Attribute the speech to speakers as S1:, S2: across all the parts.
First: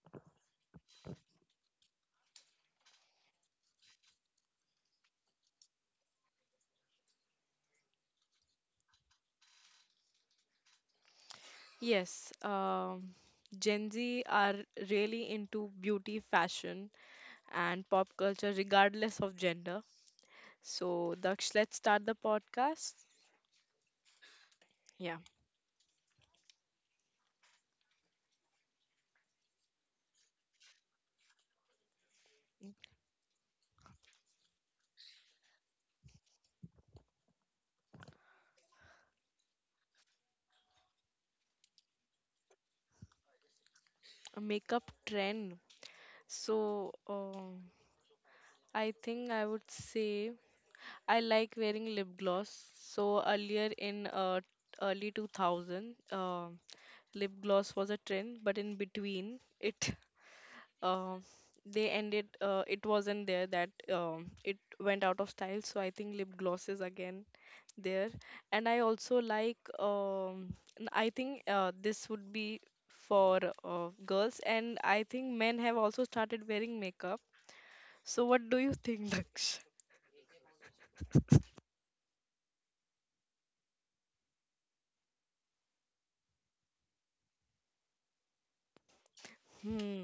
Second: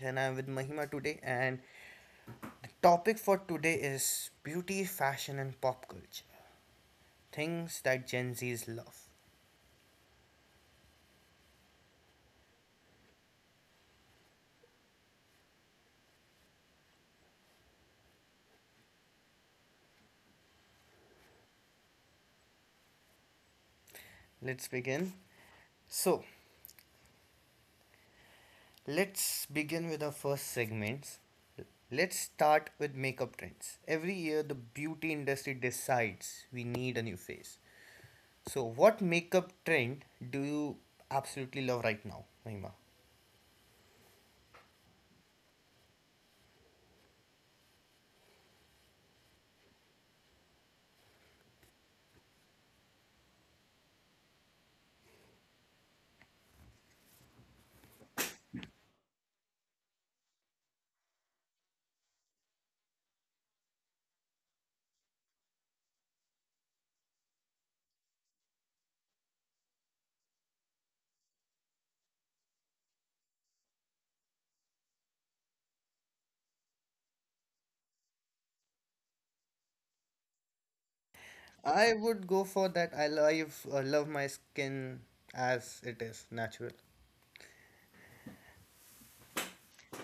S1: and I am with Mahima today and topic for today is beauty, fashion and pop culture. Things that Gen Z's love.
S2: Yes, um, Gen Z are really into beauty, fashion, and pop culture, regardless of gender. So, Daksh, let's start the podcast.
S1: Let's
S2: Yeah,
S1: begin. So, let's begin with our first segments. Let's start with makeup trends. Every year the beauty industry decides we need a new face. So, what makeup trend do you absolutely love right now, Mahima?
S2: a makeup trend. So, um, I think I would say I like wearing lip gloss. So, earlier in early 2000, lip gloss was a trend, but in between, it uh, they ended it wasn't there that it went out of style. So I think lip gloss is again there. And I also like I think this would be for girls, and I think men have also started wearing makeup. So what do you think, Daksh?
S1: I would go for that. I love, love my skin as it is natural.
S2: Hmm.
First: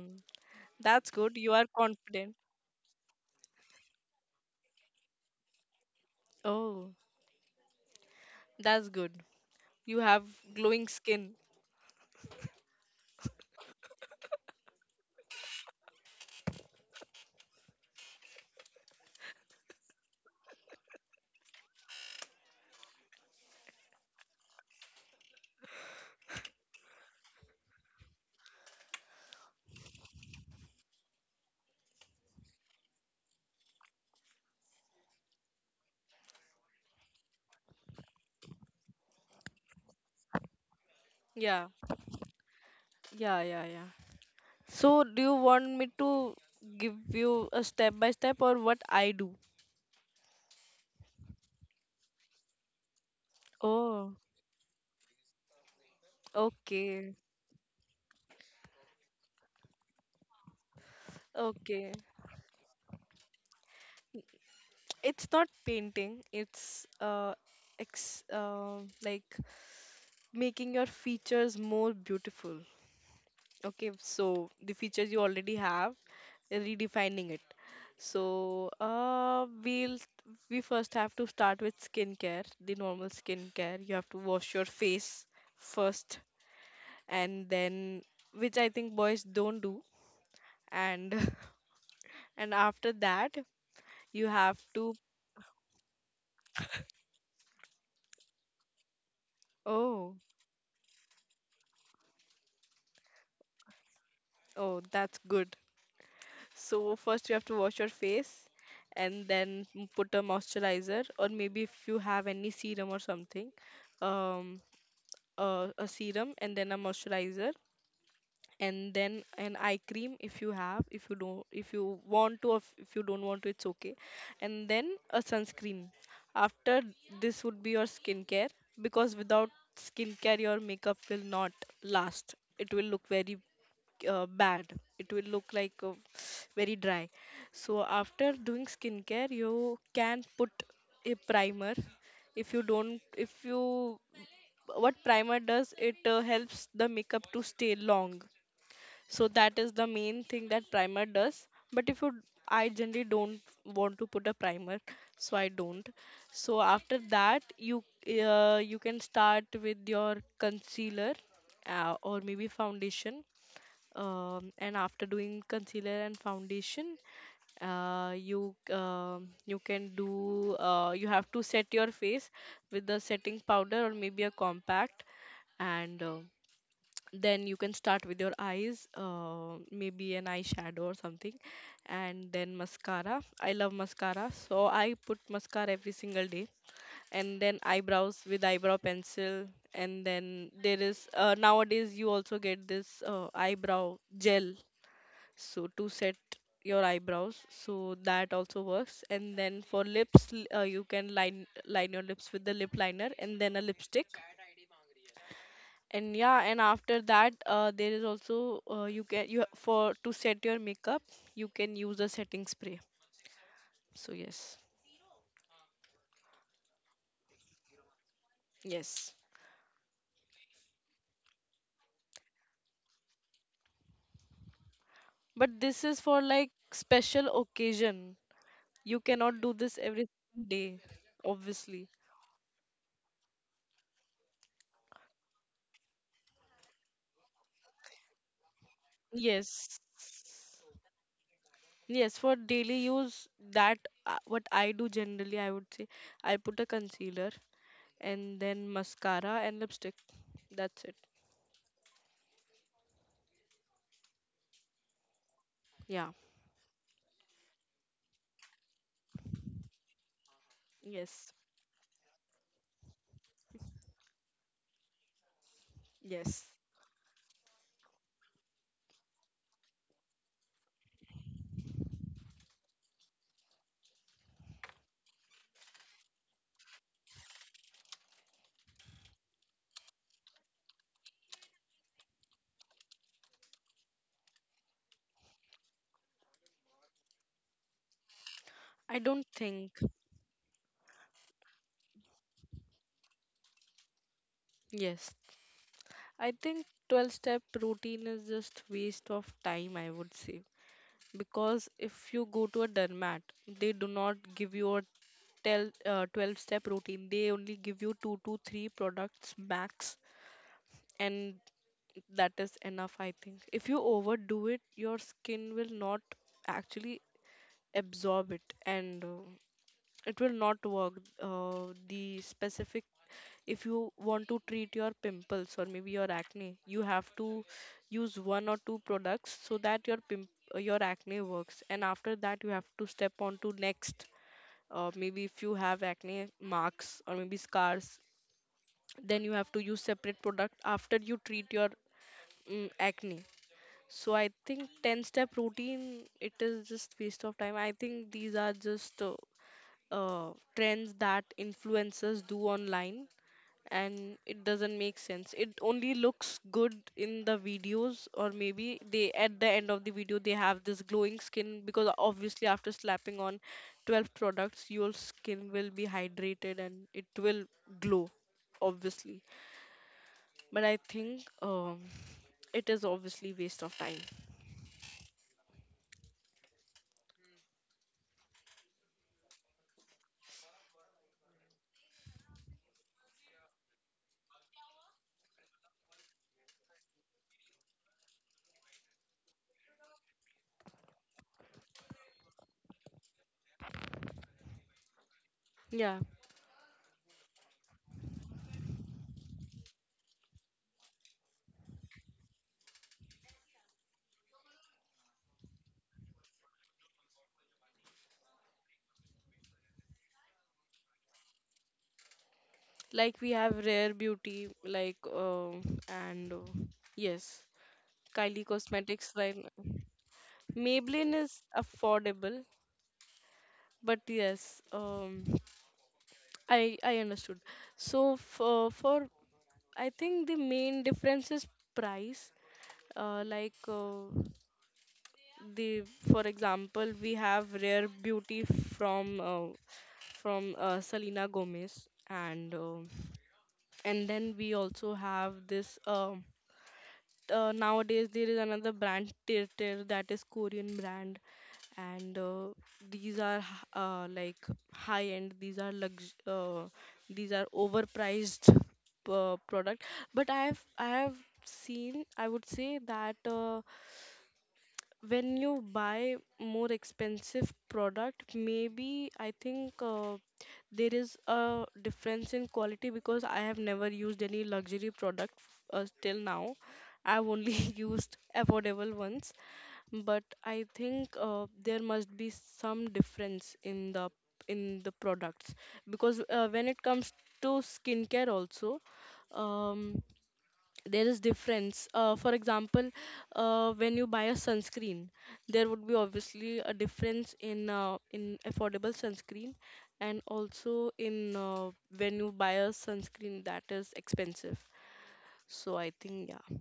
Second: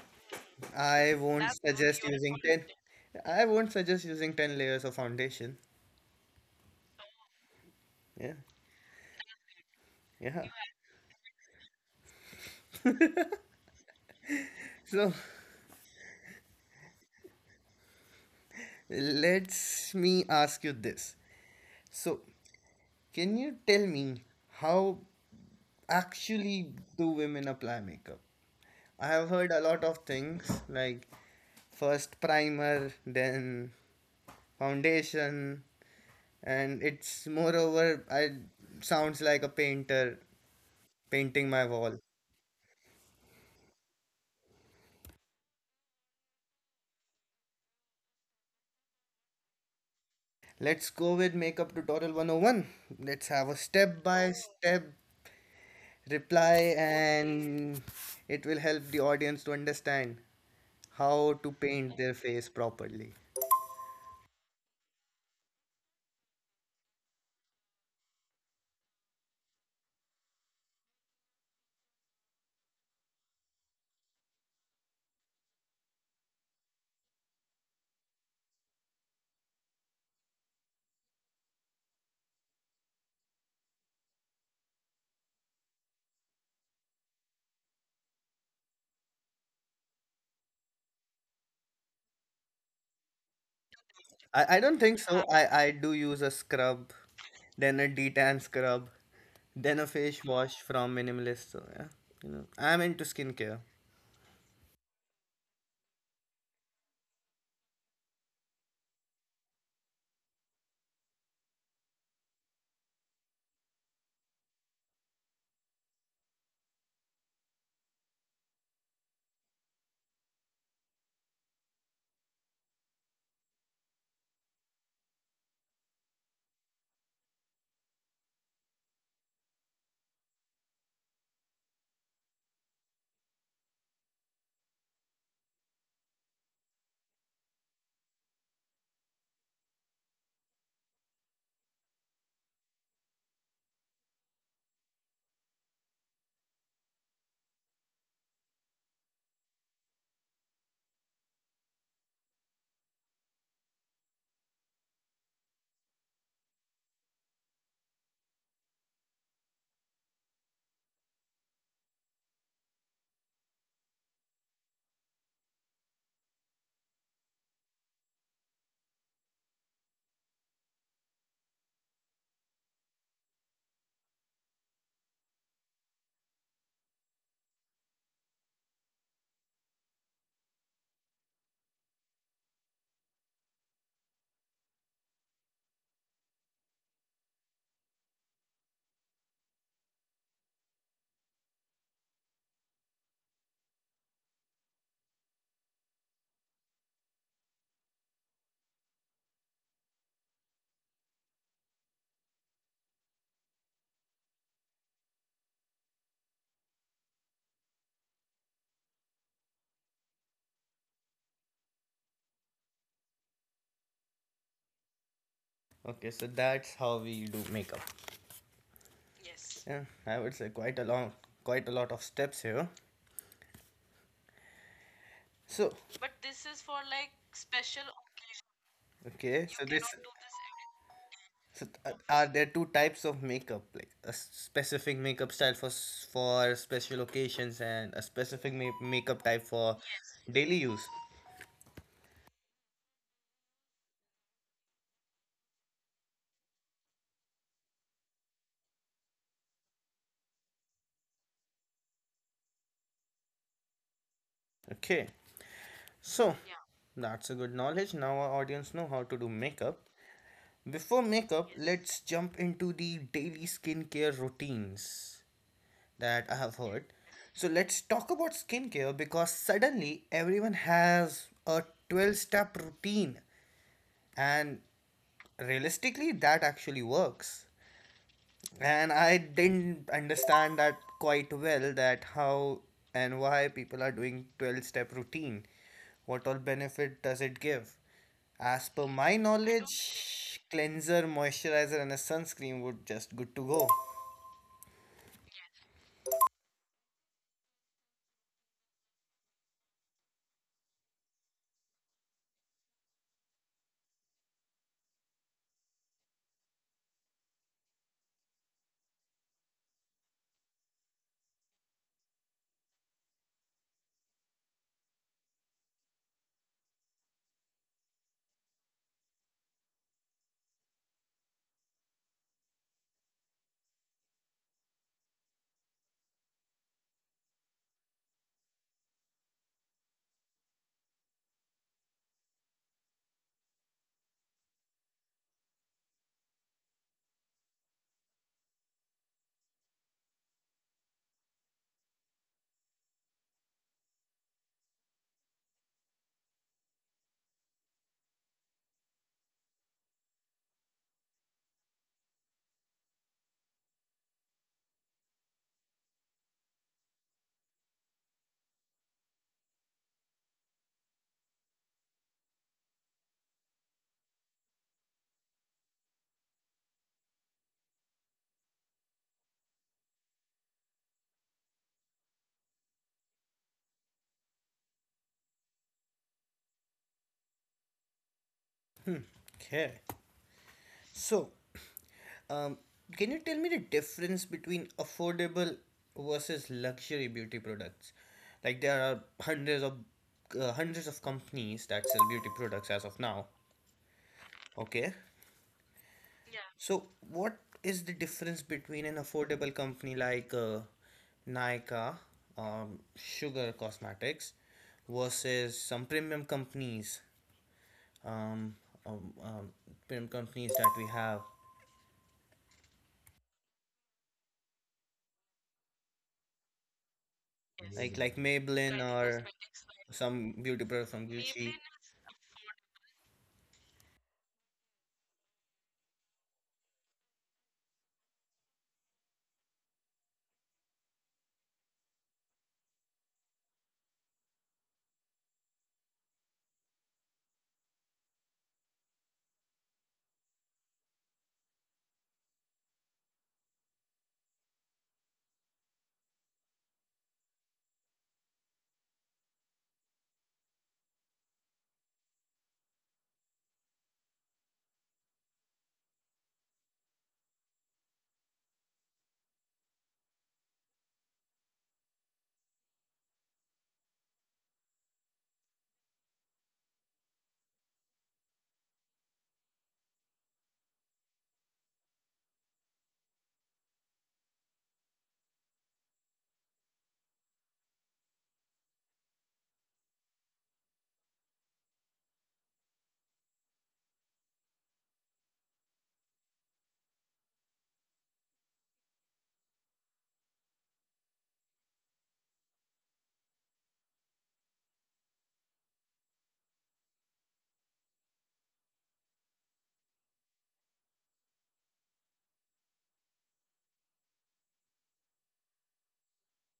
S2: That's
S1: I
S2: good,
S1: won't
S2: you
S1: That's
S2: are
S1: so suggest
S2: confident.
S1: using beautiful. Ten. I won't suggest using ten layers of foundation.
S2: Oh,
S1: Yeah,
S2: that's good, you have
S1: yeah.
S2: glowing skin.
S1: So let's me ask you this. So can you tell me how actually do women apply makeup? I have heard a lot of things like first primer, then foundation, and it's moreover I sounds like a painter painting my
S2: Yeah.
S1: wall.
S2: Yeah. So, do you want me to give you a step by step, or what I do?
S1: Let's go with makeup tutorial 101. Let's have a step
S2: Oh,
S1: by step reply
S2: okay.
S1: and it will help the audience to understand how to
S2: Okay.
S1: paint their face properly.
S2: It's not painting, it's ex like making your features more beautiful. Okay, so the features you already have, redefining it. So we first have to start with skincare, the normal skincare. You have to wash your face first, and then, which I think boys don't do, and and after that you
S1: I,
S2: have
S1: I don't
S2: to...
S1: think so. I do use a scrub, then a detan scrub, then a
S2: Oh.
S1: face wash from minimalist. So yeah, you know, I'm into skincare.
S2: Oh, that's good. So first you have to wash your face, and then put a moisturizer, or maybe if you have any serum or something. um a serum and then a moisturizer, and then an eye cream if you have, if you don't, if you want to, or if you don't want to, it's okay. And then a sunscreen after. This would be your skincare, because without skincare your makeup will not last, it will look very bad. It will look like very dry. So after doing skincare you can put a primer if you don't, if you... What primer does, it helps the makeup to stay long. So that is the main thing that primer does. But if you... I generally don't want to put a primer, so I don't. So after that you... You can start with your concealer, or maybe foundation. And after doing concealer and foundation, you can do you have to set your face with the setting powder, or maybe a compact. And then you can start with your eyes, maybe an eyeshadow or something. And then mascara. I love mascara, so I put mascara every single day. And then eyebrows, with eyebrow pencil. And then there is, nowadays, you also get this eyebrow gel, so to set your eyebrows, so that also works. And then for lips, you can line your lips with the lip liner, and then a lipstick. And yeah. And after that, there is also, you can you for to set your makeup, you can use a setting spray. So yes.
S1: Okay, so that's how we do makeup.
S2: Yes,
S1: Yeah, I would say quite a long, quite a lot of steps here.
S2: but
S1: So,
S2: this is for like special occasion, you cannot
S1: okay,
S2: do
S1: You so
S2: this
S1: this,
S2: every day,
S1: so
S2: obviously.
S1: th- are there two types of makeup, like a specific makeup style for for special occasions and a specific makeup type
S2: Yes.
S1: for daily use?
S2: Yes, for daily use, that... What I do generally, I would say, I put a concealer and then mascara and lipstick. That's it.
S1: Okay,
S2: Yeah.
S1: so that's a good knowledge. Now our audience know how to do makeup. Before
S2: Yes.
S1: makeup, yes, let's jump into the daily skincare routines that I
S2: yes
S1: have heard. So let's talk about skincare because suddenly everyone has a 12 step routine and realistically that actually works. And I didn't understand that quite well that how and why people are doing 12 step routine. What all benefit does it give? As per
S2: i
S1: my
S2: don't think
S1: knowledge, cleanser, moisturizer and a sunscreen would just good to go.
S2: Yes, I think 12 step routine is just waste of time, I would say. Because if you go to a dermat, they do not give you a tell, 12 step routine. They only give you 2 to 3 products max, and that is enough, I think. If you overdo it, your skin will not actually absorb it, and it will not work. The specific, if you want to treat your pimples or maybe your acne, you have to use one or two products so that your pimp your acne works. And after that you have to step on to next. Maybe if you have acne marks or maybe scars, then you have to use separate product after you treat your acne. So I think 10 step routine, it is just waste of time. I think these are just trends that influencers do online, and it doesn't make sense. It only looks good in the videos, or maybe they, at the end of the video, they have this glowing skin, because obviously after slapping on 12 products, your skin will be hydrated and it will glow, obviously. But I think it is obviously waste of time.
S1: Okay. So, Um, can you tell me the difference between affordable versus luxury beauty products? Like there are hundreds of companies that sell beauty products as of now. Okay,
S2: Yeah,
S1: so what is the difference between an affordable company like Nykaa, Sugar Cosmetics, versus some um, um, um, premium companies that we have
S2: like we have rare beauty, like and yes,
S1: like
S2: Kylie
S1: Maybelline
S2: Cosmetics
S1: or
S2: right now.
S1: some beauty product from
S2: Maybelline is
S1: Gucci.
S2: affordable, but yes, I understood. So, for I think the main difference is price. Like the For example, we have rare beauty from Selena Gomez, and then we also have this nowadays there is another brand Tirtir, that is Korean brand. And these are like high end. These are lux. These are overpriced product. But I have seen, I would say that. When you buy more expensive product, maybe I think there is a difference in quality, because I have never used any luxury product till now. I've only used affordable ones. But I think there must be some difference in the products, because when it comes to skincare also, um, there is difference. For example, when you buy a sunscreen, there would be obviously a difference in affordable sunscreen, and also in, when you buy a sunscreen that is expensive. So I think, yeah,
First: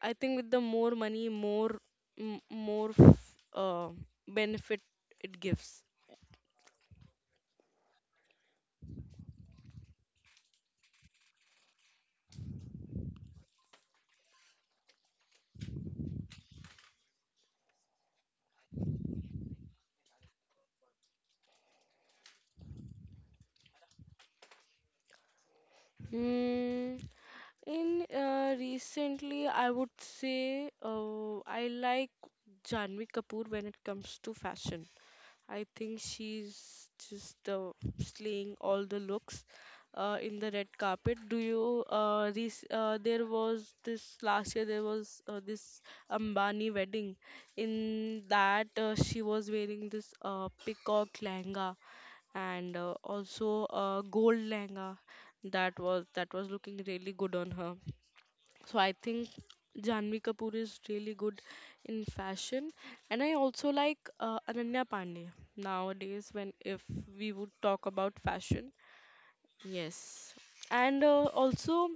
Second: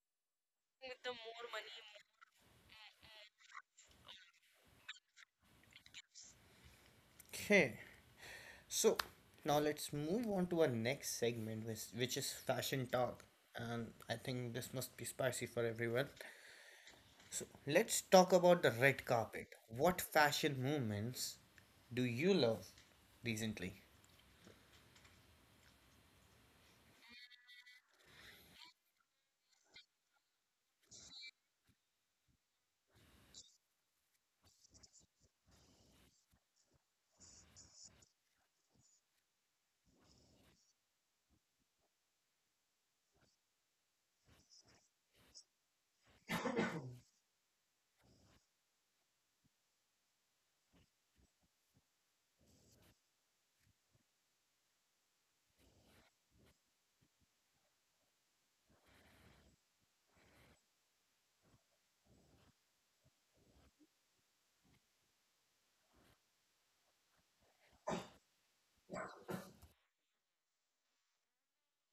S2: I think with the more money, more benefit it gives.
S1: Okay, so now let's move on to our next segment, which is fashion talk. And I think this must be spicy for everyone. So let's talk about the red carpet. What fashion movements do you love recently?
S2: Mm, in recently, I would say I like Janvi Kapoor when it comes to fashion. I think she's just slaying all the looks in the red carpet. Do you... this there was this last year, there was this Ambani wedding. In that, she was wearing this peacock lehenga, and also gold lehenga. That was looking really good on her. So I think Janvi Kapoor is really good in fashion. And I also like Ananya Pandey nowadays, when if we would talk about fashion. Yes. And also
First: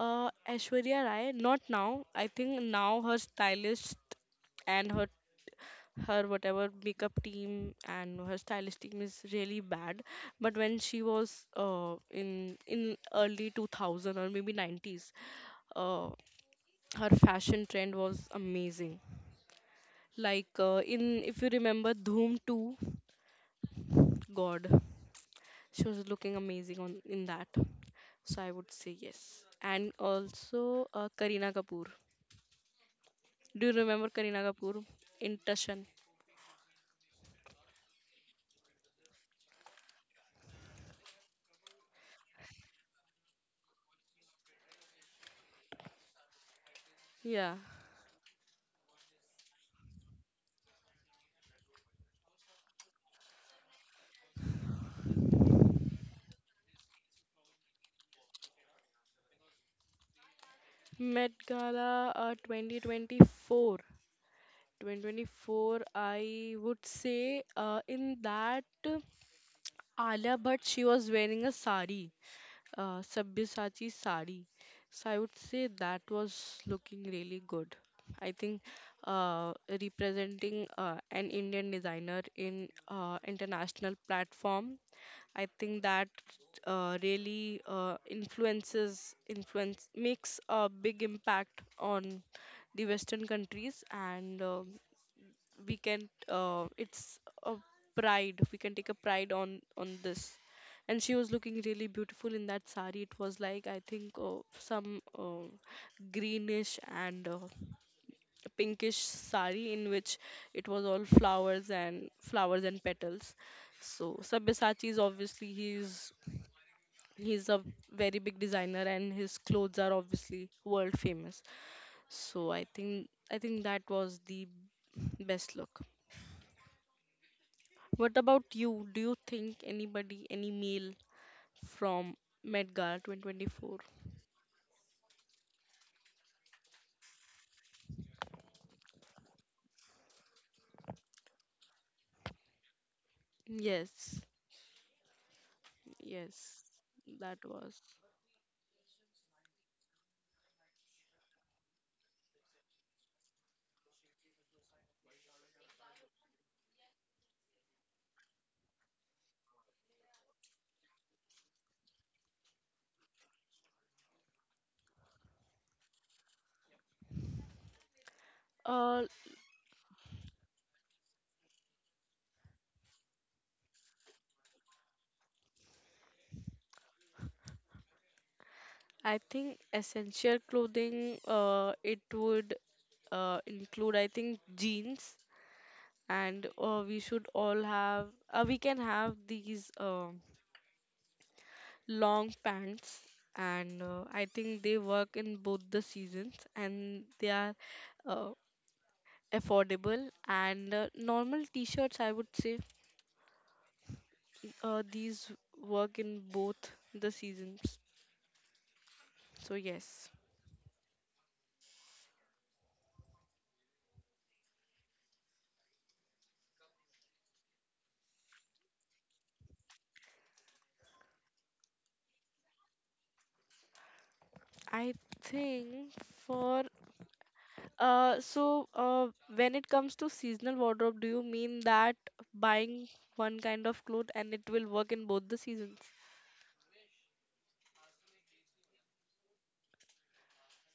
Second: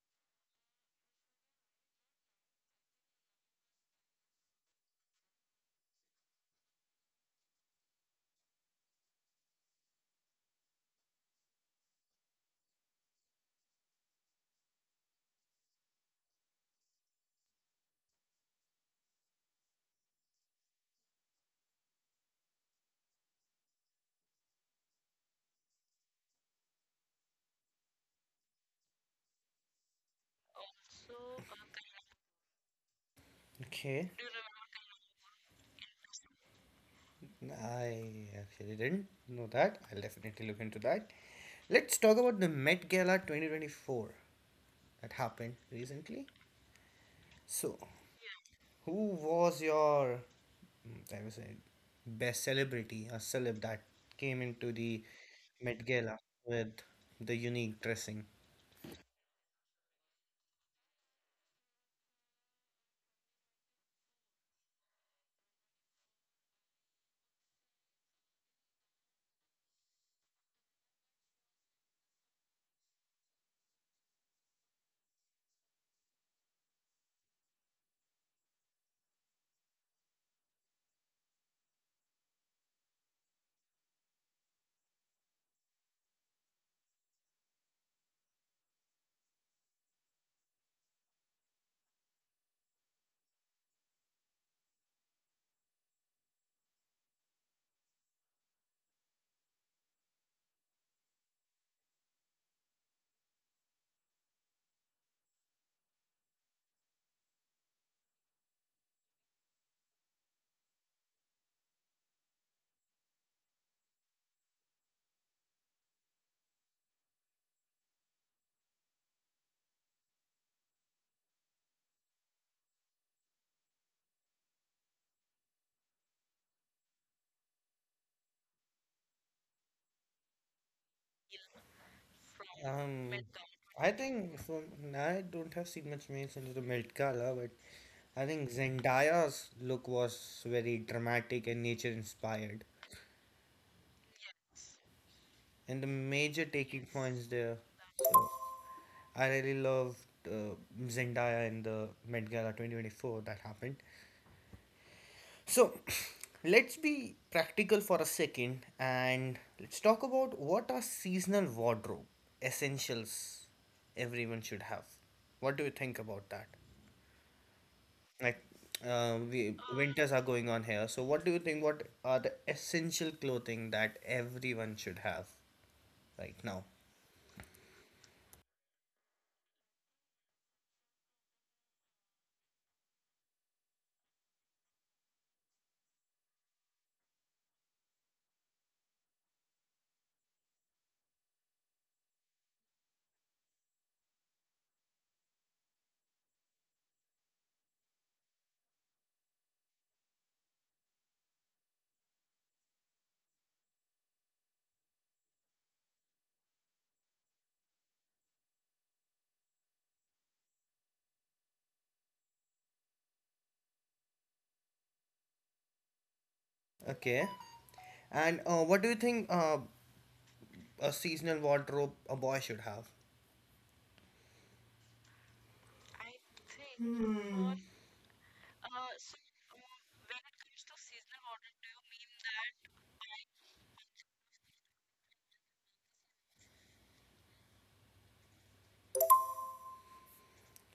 S2: Aishwarya Rai. Not now. I think now her stylist, and her, her whatever makeup team and her stylist team, is really bad. But when she was, in early 2000, or maybe 90s, uh, her fashion trend was amazing. Like, in if you remember Dhoom 2, god, she was looking amazing on, in that. So I would say yes. And also Kareena Kapoor. Do you remember
S1: Okay,
S2: Kareena Kapoor in Tushan?
S1: I actually didn't know that. I'll definitely look into that. Let's talk about the Met Gala 2024 that happened recently.
S2: Yeah.
S1: So, who was your, mm, I would say, best celebrity, a celeb that came into the Met Gala with the unique dressing?
S2: Met Gala 2024, I would say, in that, Alia, but she was wearing a sari, Sabyasachi sari. So I would say that was looking really good. I think uh, representing an Indian designer in international platform, I think that really influence makes a big impact on the Western countries. And we can, it's a pride, we can take a pride on this. And she was looking really beautiful in that sari. It was like, I think, some greenish and pinkish sari, in which it was all flowers and flowers and petals. So Sabyasachi is obviously, he's a very big designer, and his clothes are obviously world famous. So I think that was the best look. What about you? Do you think anybody, any meal from Medgar
S1: Um,
S2: 2024?
S1: I think so. I don't have seen much memes into the Met Gala, but I think Zendaya's look was very dramatic and nature inspired,
S2: Yes,
S1: and the major
S2: yes,
S1: taking points
S2: that
S1: there.
S2: was.
S1: So I really loved uh, Zendaya in the Met Gala 2024 that happened. So let's be practical for a second and let's talk about what are seasonal wardrobe essentials everyone should have. What do you think about that? Like,
S2: Uh,
S1: we winters are going on here, so what do you think? What are the essential clothing that everyone should have right now?
S2: I think essential clothing, it would include, I think, jeans. And we should all have, we can have these long pants. And I think they work in both the seasons, and they are uh, affordable. And normal t-shirts, I would say, these work in both the seasons. So yes.
S1: Okay, and what do you think a seasonal wardrobe a boy should have?
S2: I think for, uh so uh when it comes to seasonal wardrobe, do you mean that buying one kind of cloth and it will work in both the seasons?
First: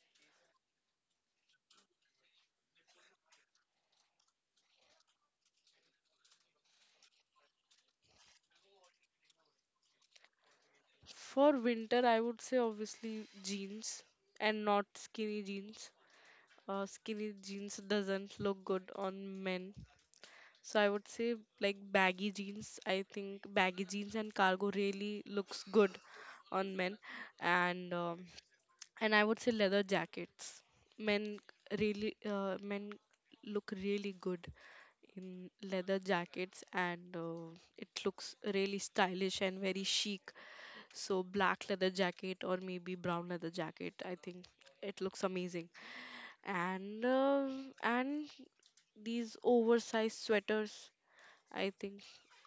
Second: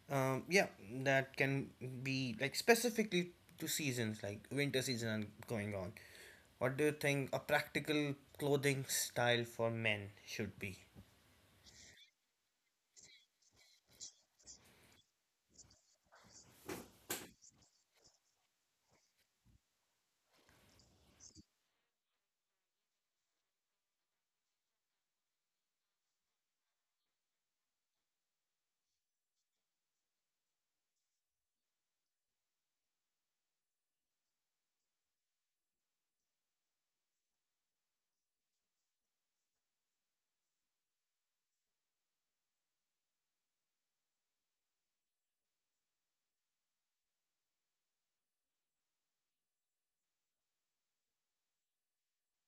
S1: Yeah, that can be like specifically to seasons, like winter season and going on. What do you think a practical clothing style for men should be?
S2: For winter I would say obviously jeans, and not skinny jeans. Skinny jeans doesn't look good on men. So I would say like baggy jeans. I think baggy jeans and cargo really looks good on men. And and I would say leather jackets. Men men look really good in leather jackets, and it looks really stylish and very chic. So black leather jacket or maybe brown leather jacket. I think it looks amazing. And and these oversized sweaters, I think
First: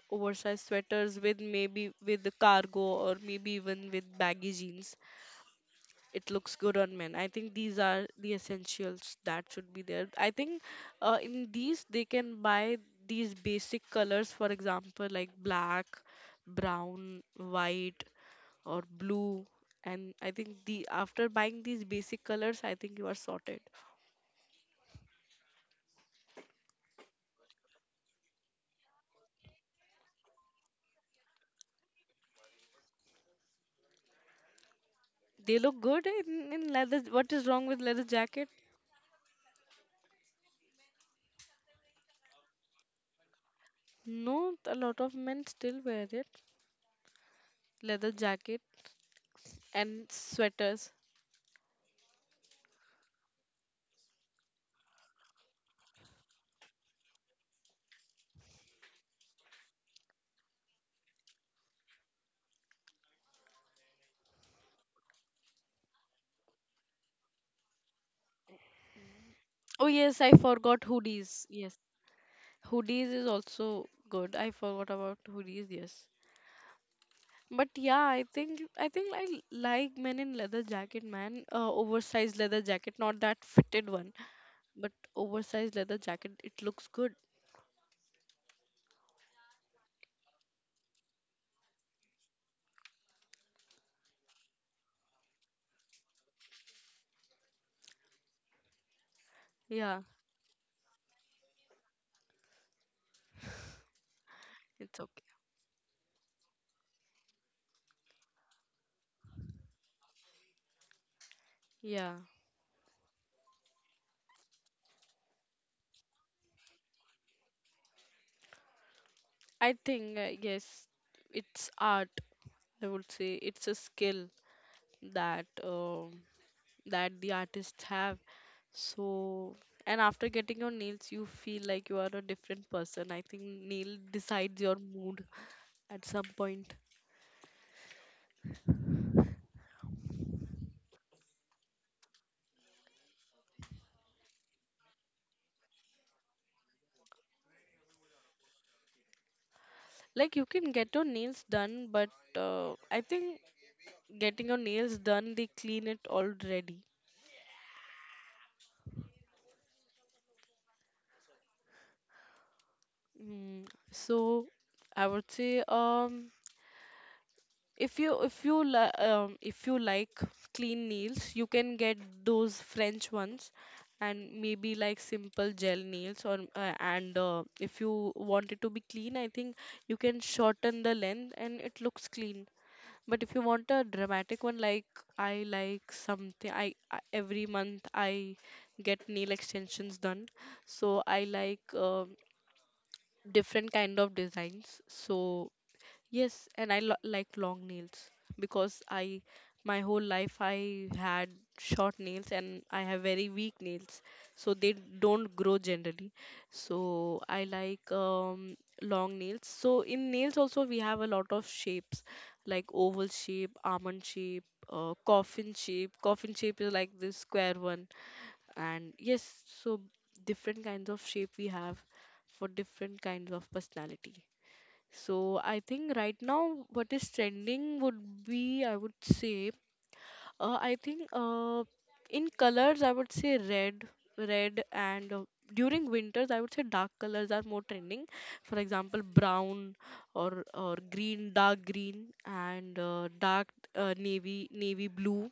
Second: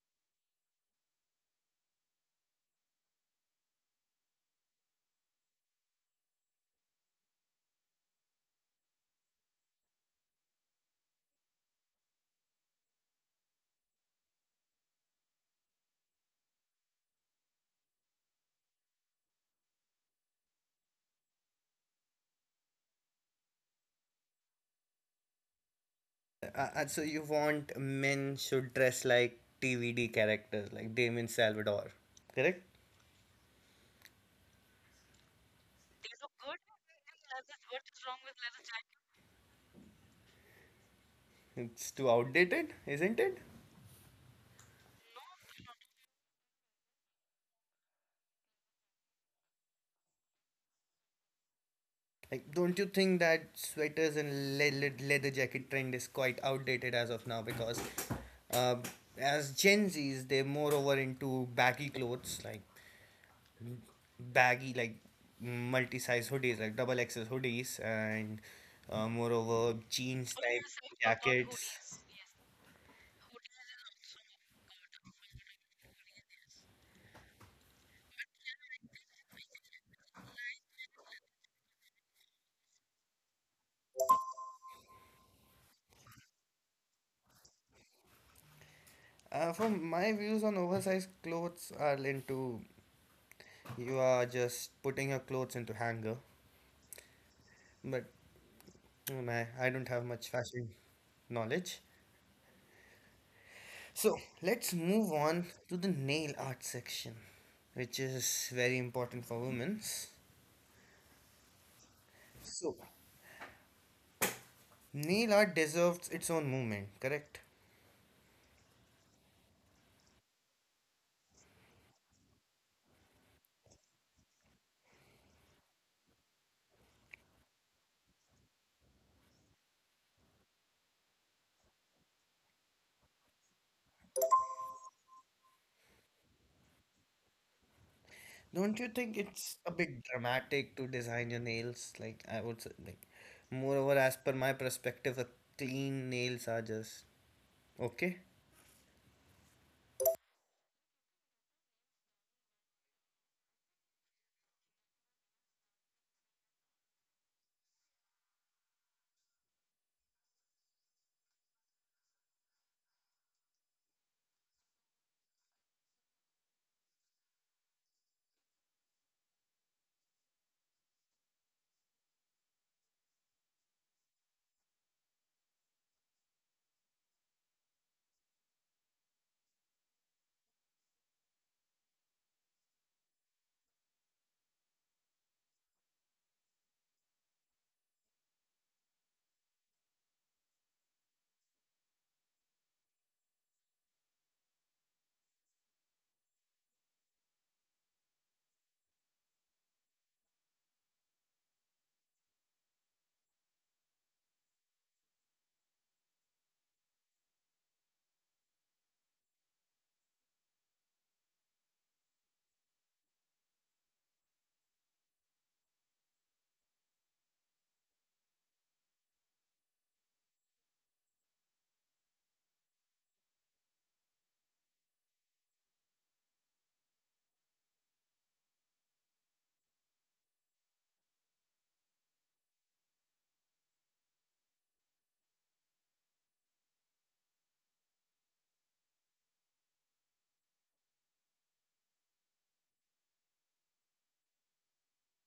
S2: oversized sweaters with maybe with the cargo, or maybe even with baggy jeans, it looks good on men. I think these are the essentials that should be there. I think in these they can buy these basic colors, for example, like black, brown, white, or blue. And I think the after buying these basic colors, I think you are sorted.
S1: So you want men should dress like TVD characters, like Damien Salvador, correct?
S2: They look good in leather. What is wrong with leather jacket?
S1: It's too outdated, isn't it?
S2: No, a lot of men still wear it. Leather jacket and sweaters.
S1: Like, don't you think that sweaters and leather jacket trend is quite outdated as of now? Because uh, as Gen Zs, they're more over into baggy clothes, like baggy, like multi-size hoodies, like double XL hoodies, and moreover
S2: Oh yes, I
S1: jeans type Oversized
S2: forgot
S1: cotton
S2: hoodies.
S1: jackets.
S2: Yes.
S1: Hoodies.
S2: Hoodies is also good. I forgot about hoodies, yes. But yeah, I think I like men in leather jacket, man. Oversized leather jacket, not that fitted one, but oversized leather jacket. It looks good.
S1: Yes. From my views on oversized clothes are into you are just putting your clothes into hanger. But I don't
S2: Yeah,
S1: have much fashion knowledge. So let's
S2: it's
S1: move
S2: okay.
S1: on to the nail art section, which is very important for women.
S2: Yeah.
S1: So, nail art deserves its own movement, correct?
S2: I think yes, it's art. I would say it's a skill that um that the artists have. So, and after getting your nails, you feel like you are a different person. I think nail decides your mood at some point.
S1: Don't you think it's a bit dramatic to design your nails? Like, I would say, like, moreover, as per my perspective, a clean nails are just okay.
S2: Like you can get your nails done, but I think getting your nails done, they clean it already. Mm, so I would say if you like clean nails, you can get those french ones, and maybe like simple gel nails, or and if you want it to be clean, I think you can shorten the length and it looks clean. But if you want a dramatic one, like, I like something. I every month I get nail extensions done, so I like different kind of designs. So yes, and I like long nails, because I, my whole life I had short nails, and I have very weak nails, so they don't grow generally. So I like long nails. So in nails also we have a lot of shapes, like oval shape, almond shape, coffin shape. Coffin shape is like this square one, and yes, so different kinds of shape we have for different kinds of personality. So I think right now what is trending would be, I would say I think, in colors I would say red and, during winters I would say dark colors are more trending, for example brown, or green, dark green, and dark, navy blue,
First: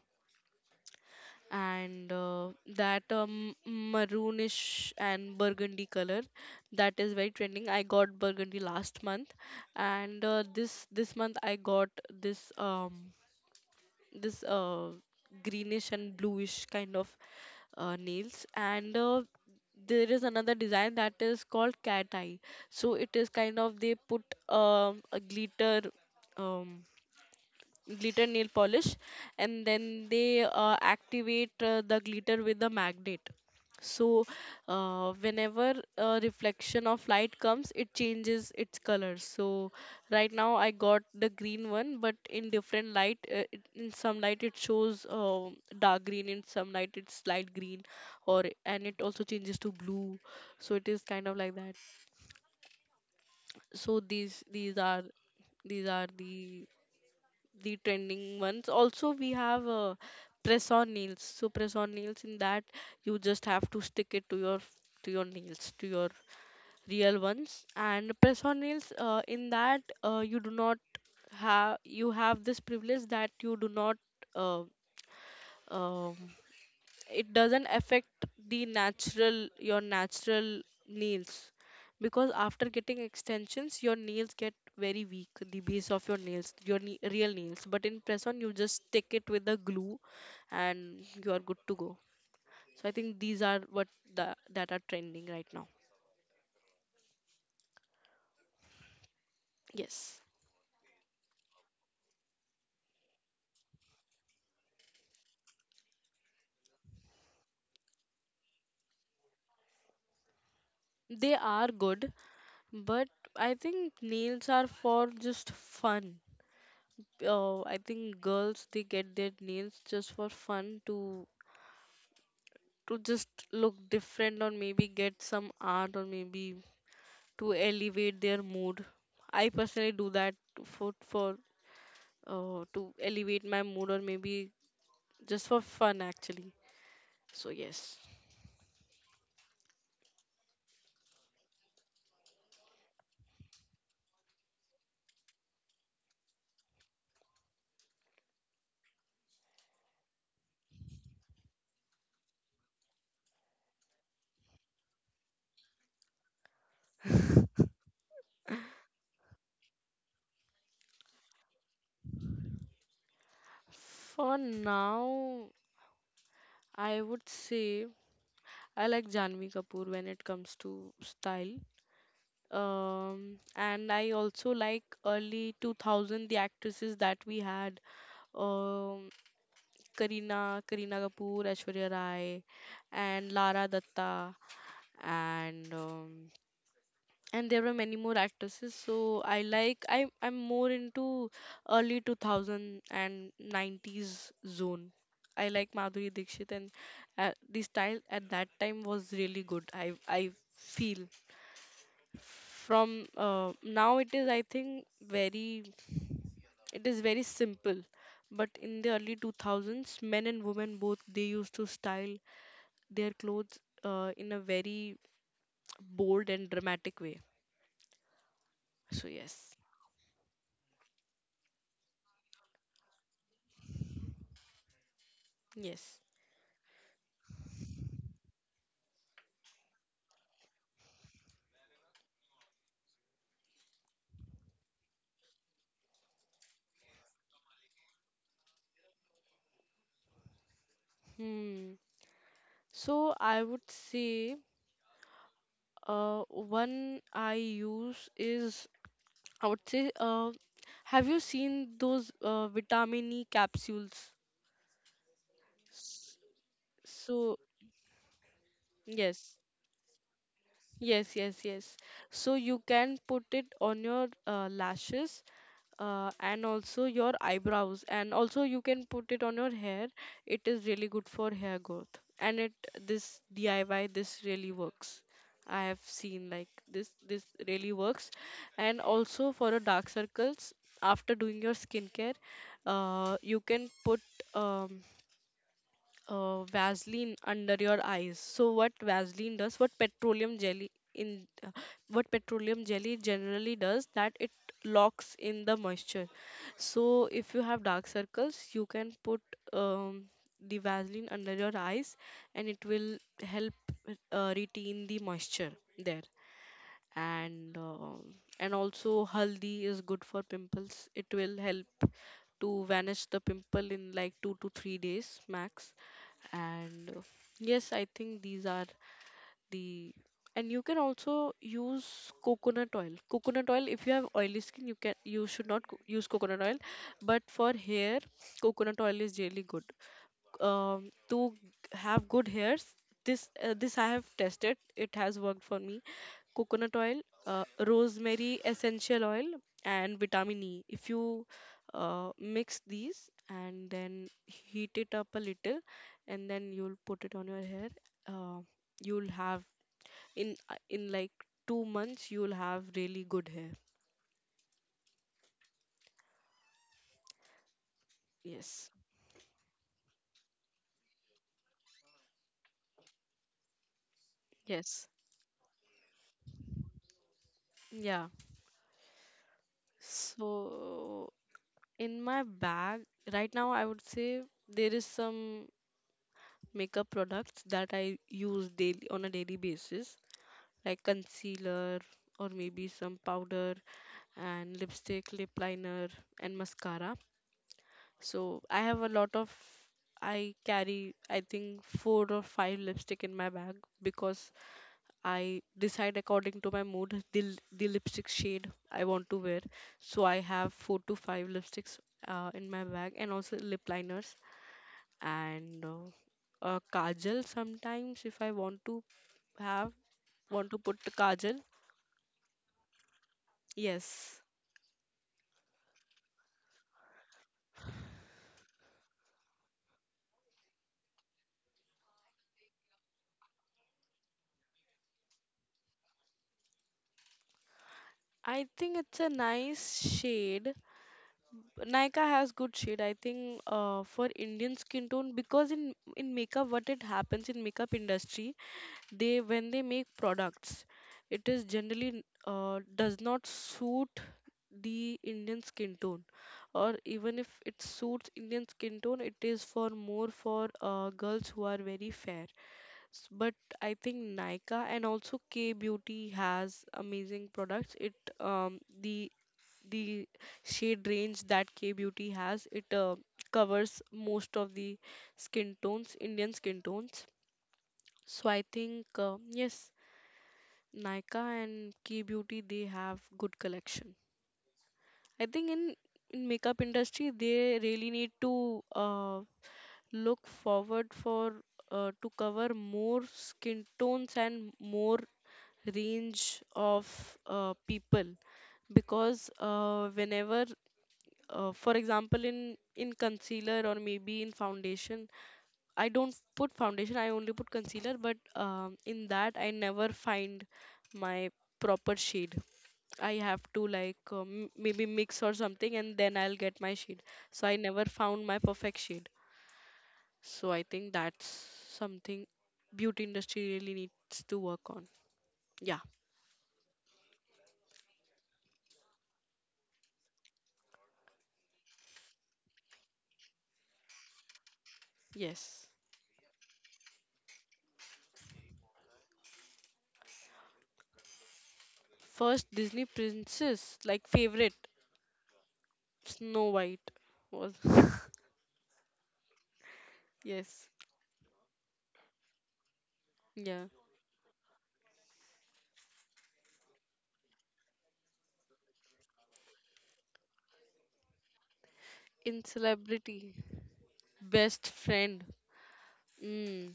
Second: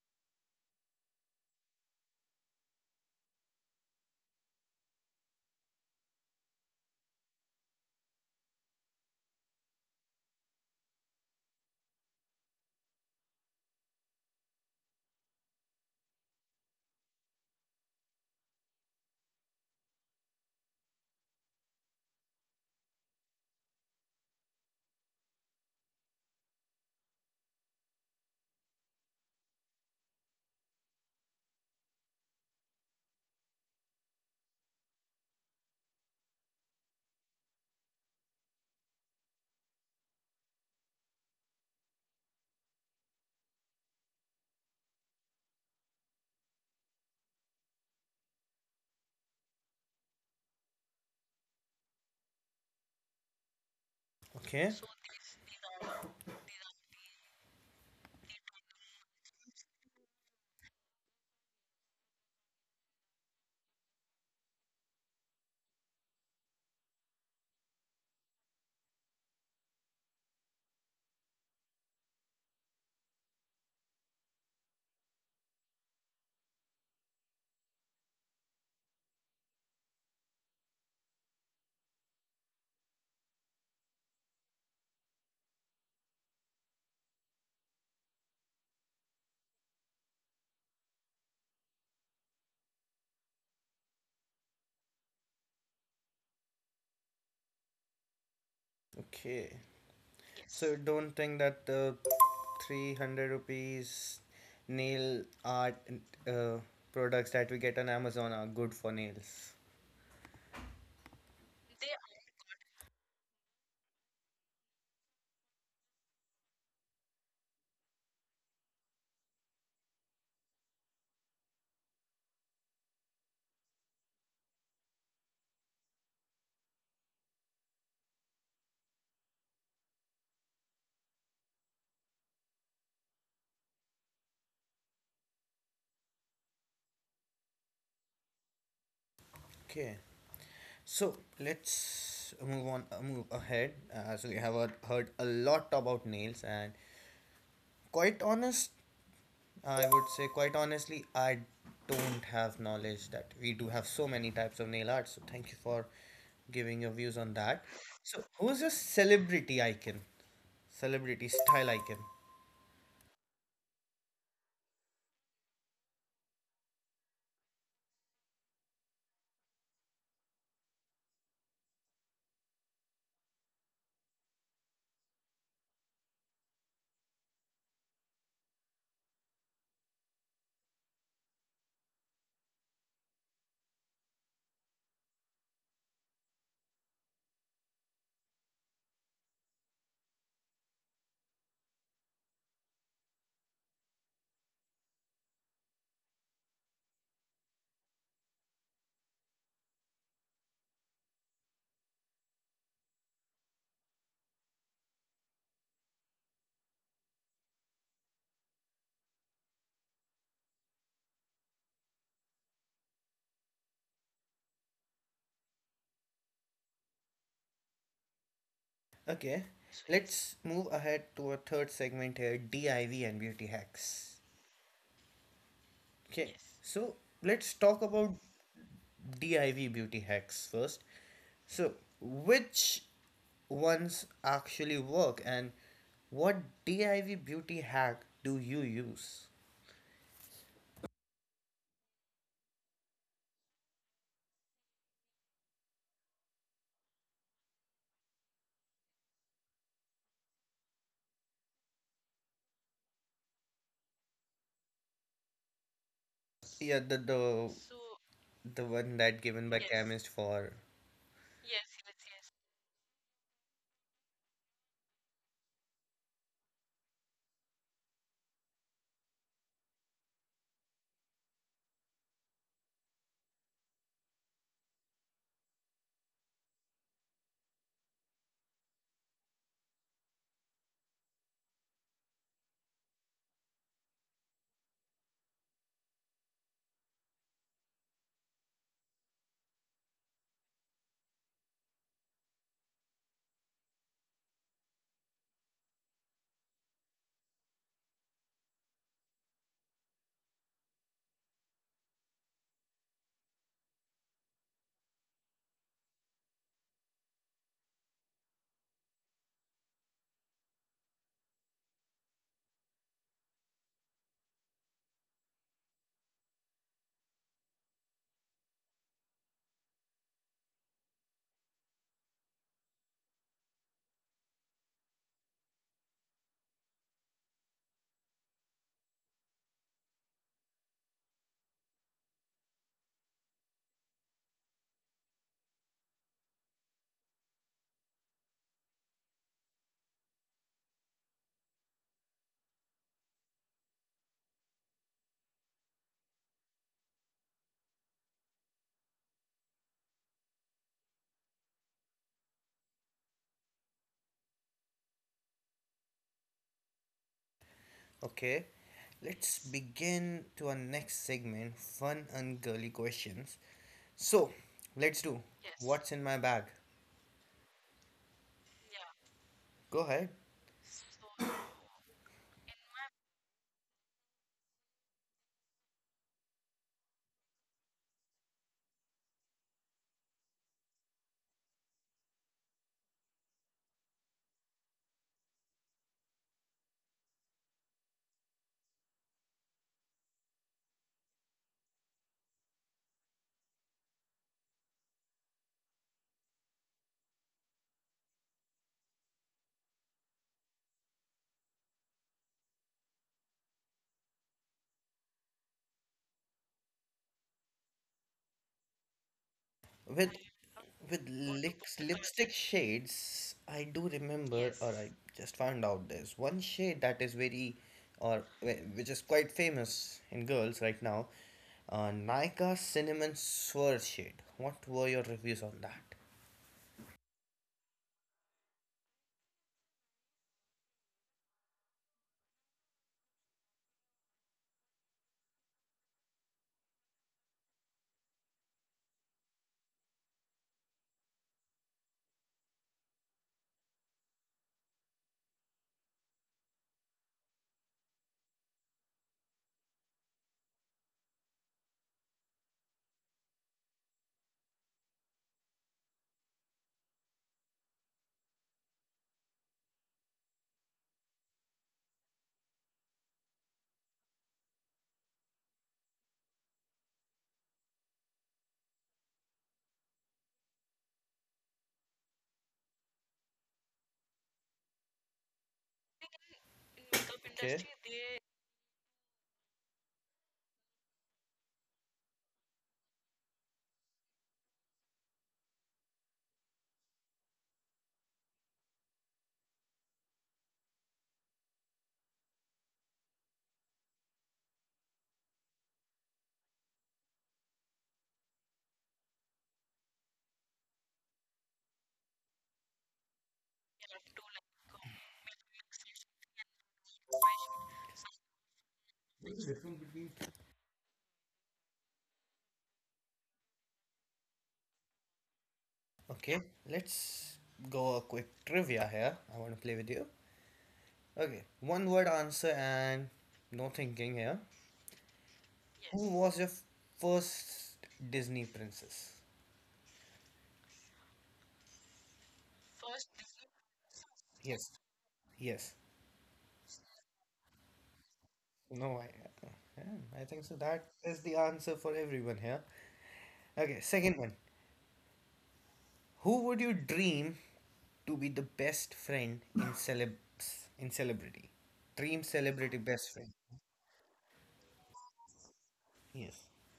S2: and that maroonish and burgundy color. That is very trending. I got burgundy last month, and this month I got this, this uh greenish and bluish kind of nails. And there is another design that is called cat eye. So it is kind of, they put a um glitter nail polish, and then they activate the glitter with the magnet. So whenever a reflection of light comes, it changes its color. So right now I got the green one, but in different light, in some light it shows dark green, in some light it's light green, or and it also changes to blue. So it is kind of like that. So these
S1: Okay,
S2: these
S1: So
S2: are these are the trending ones. Also, we have press on nails. So press on nails, in that you just have to stick it to your nails, to your real ones. And press on nails, in that, you do not have, you have this privilege that you do not, uh, um it doesn't affect the natural your natural nails, because after getting extensions your nails get very weak, the base of your nails, your real nails. But in press on you just stick it with the glue, and you are good to go. So I think these are what that are trending right now.
S1: okay.
S2: Yes.
S1: So, you yes, don't think that the 300 rupees nail art uh, products that we get on Amazon are good for nails.
S2: They are good, but I think nails are for just fun. I think girls, they get their nails just for fun, to just look different, or maybe get some art, or maybe to elevate their mood. I personally do that for to elevate my mood, or maybe just for fun actually. So yes.
S1: Okay, so let's move on, move ahead. So we have heard a lot about nails, and quite honest, quite honestly, I don't have knowledge that we do have so many types of nail art. So thank you for giving your views on that. So who's your celebrity icon? Celebrity style icon.
S2: For now, I would say I like Janvi Kapoor when it comes to style, um and I also like early 2000, the actresses that we had, um Karina Kapoor, Aishwarya Rai, and Lara Datta, and, there were many more actresses. So I like I I'm more into early 2000 and 90s zone. I like Madhuri Dixit, and the style at that time was really good. I feel from now, it is, I think, very, it is very simple, but in the early 2000s men and women both, they used to style their clothes in a very bold and dramatic way. So
S1: Okay.
S2: yes,
S1: Let's move ahead to a third segment here, DIY and beauty hacks.
S2: yes.
S1: Okay, so let's talk about DIY beauty hacks first. So, which ones actually work and what DIY beauty hack do you use?
S2: Hmm. So I would say one I use is, I would say, have you seen those vitamin E capsules?
S1: Yeah,
S2: So
S1: the one that
S2: yes,
S1: given by chemist for
S2: yes, yes, yes. So you can put it on your lashes, and also your eyebrows, and also you can put it on your hair. It is really good for hair growth, and it this DIY, this really works. I have seen, like, this really works. And also for your dark circles, after doing your skincare, you can put, um, Vaseline under your eyes. So what Vaseline does, what petroleum jelly in what petroleum jelly generally does, that it locks in the moisture. So if you have dark circles, you can put um, the Vaseline under your eyes, and it will help retain the moisture there. And also haldi is good for pimples. It will help to vanish the pimple in like 2 to 3 days max. And yes, I think these are the and you can also use Coconut oil if you have oily skin, you should not use coconut oil. But for hair, coconut oil is really good, to have good hairs. This, I have tested, it has worked for me. Coconut oil, rosemary essential oil, and vitamin E, if you mix these and then heat it up a little, and then you'll put it on your hair, uh, you'll have, in, in like 2 months, you'll have really good hair.
S1: okay
S2: Yes.
S1: let's begin to our next segment fun and girly questions. So
S2: Yes.
S1: let's do what's in my bag.
S2: Yeah.
S1: Go ahead
S2: So in my bag, right now, I would say there is some makeup products that I use daily, on a daily basis, like concealer or maybe some powder, and lipstick, lip liner, and mascara. So I have a lot of. I carry, I think, four or five lipstick in my bag, because I decide according to my mood the, the lipstick shade I want to wear. So I have four to five lipsticks in my bag, and also lip liners, and kajal sometimes, if I have
S1: with
S2: want to put the
S1: with
S2: kajal.
S1: lips, lipstick shades. I do
S2: Yes,
S1: remember, or I just found out there's one shade that is very, or which is quite famous in girls right now. Nykaa cinnamon swirl shade. What were your reviews on that?
S2: I think it's a nice shade. Nykaa has good shade, I think, for Indian skin tone, because in makeup, what it happens in makeup industry, they when they make products, it is generally, does not suit the Indian skin tone, or even if it suits Indian skin tone, it is for more for girls who are very fair. But I think Nykaa and also K beauty has amazing products. It, um, the the shade range that K beauty has, it covers most of the skin tones Indian skin tones. So I think yes, Nykaa and Key Beauty, they have good collection. I think in makeup industry
S1: Okay,
S2: they really need to look forward for to cover more skin tones, and more range of people. Because whenever, for example, in concealer or maybe in foundation, I don't put foundation, I only put concealer, but in that I never find my proper shade. I have to like, maybe mix or something, and then I'll get my shade. So I never found my perfect shade. So I think that's something beauty industry really needs to work on. Yeah.
S1: yeah. Okay. Let's go a quick trivia here. I want to play with you. Okay, one word answer and no thinking here.
S2: Yes.
S1: Who was your first Disney princess?
S2: First Disney princess, like favorite?
S1: Yes, yes.
S2: Snow White was.
S1: No, I, yeah, I think so.
S2: Yes.
S1: That is the answer for everyone here.
S2: Yeah.
S1: Okay, second one. Who would you dream to be the best friend in celebs in celebrity? Dream
S2: In
S1: celebrity best friend.
S2: celebrity, best friend.
S1: Yes.
S2: Mm,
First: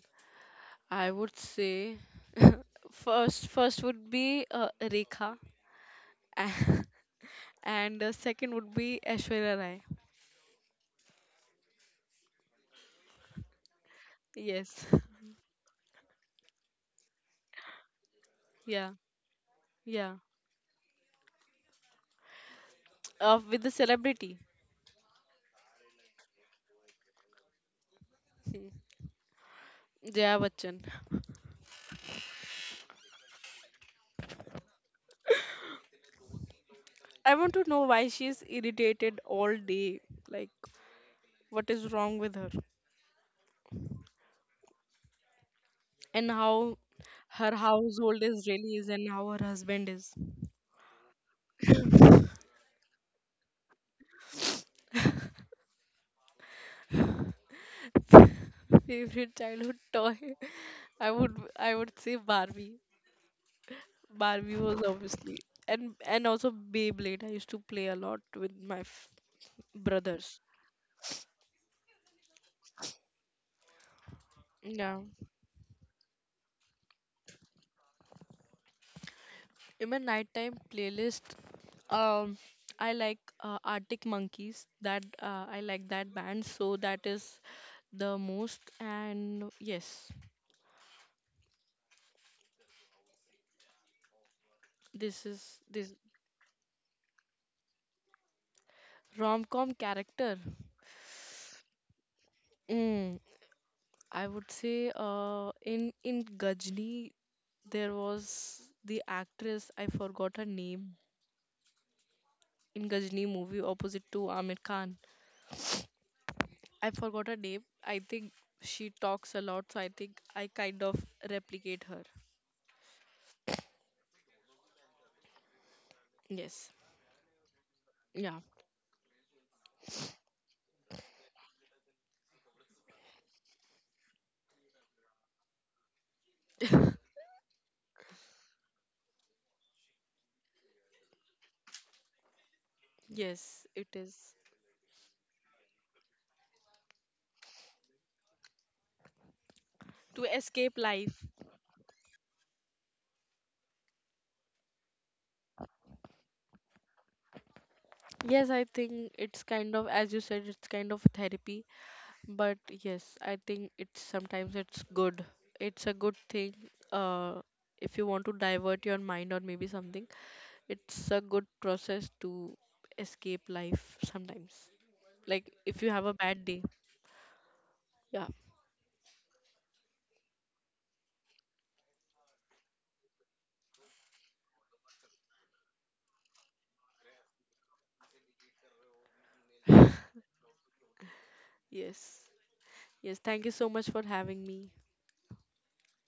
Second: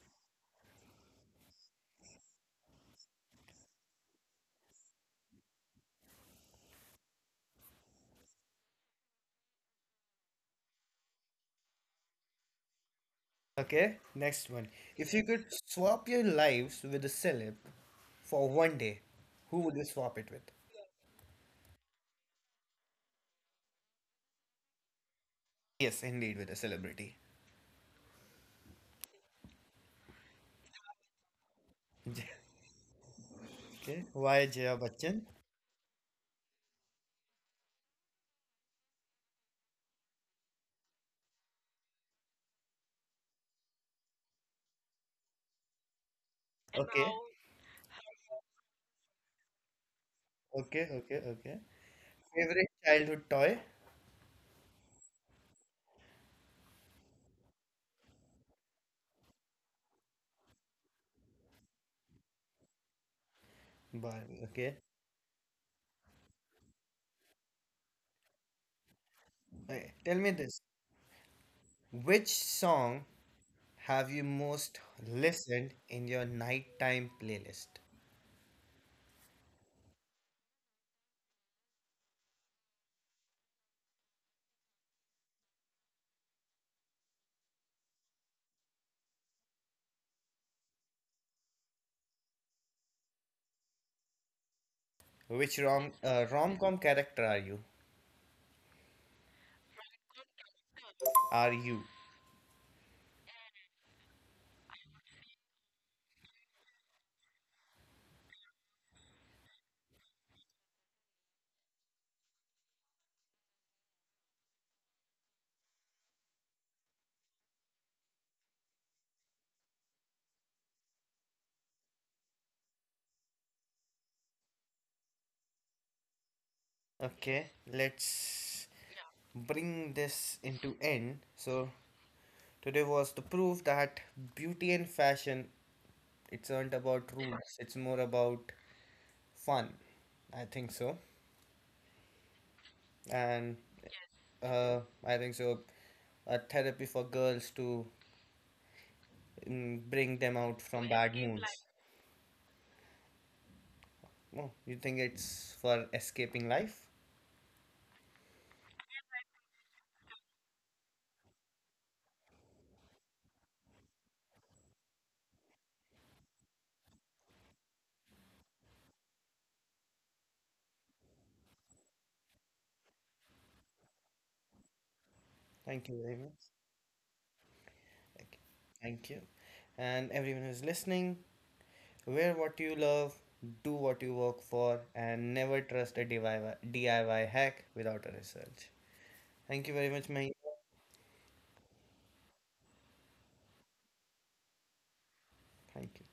S2: I would say, first, would be Rekha. And second would be Aishwarya Rai.
S1: Okay, next one.
S2: Yes,
S1: If you could swap your lives with a celeb for one
S2: yeah,
S1: day, who would you swap
S2: yeah.
S1: it with?
S2: With the celebrity,
S1: Yes, indeed, with a celebrity.
S2: hmm. Jaya Bachchan.
S1: okay, why Jaya Bachchan?
S2: I want to know why she is irritated all day. Like, what is wrong with her? And how
S1: Okay.
S2: her household is, really is, and how her husband is.
S1: Okay, okay, okay. Favorite childhood toy?
S2: Favorite childhood toy? I would say Barbie.
S1: But
S2: Barbie
S1: okay.
S2: was obviously, and also Beyblade. I used to play a lot with my
S1: Okay, tell me
S2: brothers.
S1: this. Which song have you most
S2: Yeah.
S1: listened in your nighttime playlist?
S2: In my nighttime playlist, um, I like Arctic Monkeys. That, I like that band, so that is the most. And yes, this
S1: Which
S2: is this.
S1: rom-com character are you?
S2: Rom-com character.
S1: Are you?
S2: Mm, I would say, in, Gajni, there was the actress, I forgot her name, in Gajni movie opposite to Amir Khan. I forgot her name. I think she talks a lot, so I think I kind of replicate her. Yes.
S1: Okay,
S2: Yeah.
S1: let's bring this into end. So today was the proof that beauty and fashion it's not about rules. It's more about fun. I think so. And
S2: Yes, it is.
S1: uh, I think so. A therapy for girls to bring
S2: To
S1: them out
S2: escape
S1: from To bad
S2: life.
S1: escape moods. Life. Oh, you think it's for escaping life?
S2: Yes, I think it's kind of, as you said, it's kind of therapy. But yes, I think it's sometimes it's good. It's a good thing. Uh, if you want to divert your mind or maybe something, it's a good process to escape life sometimes. Like, if
S1: Thank
S2: you
S1: you
S2: have
S1: very
S2: a bad
S1: much.
S2: day.
S1: Thank
S2: Yeah.
S1: you. Thank you. And everyone who's listening, wear what you love, do what you work for, and never trust a DIY hack without a research. Thank you very much, Mahima.
S2: Yes. Yes. Thank you so much for having me.
S1: Thank you.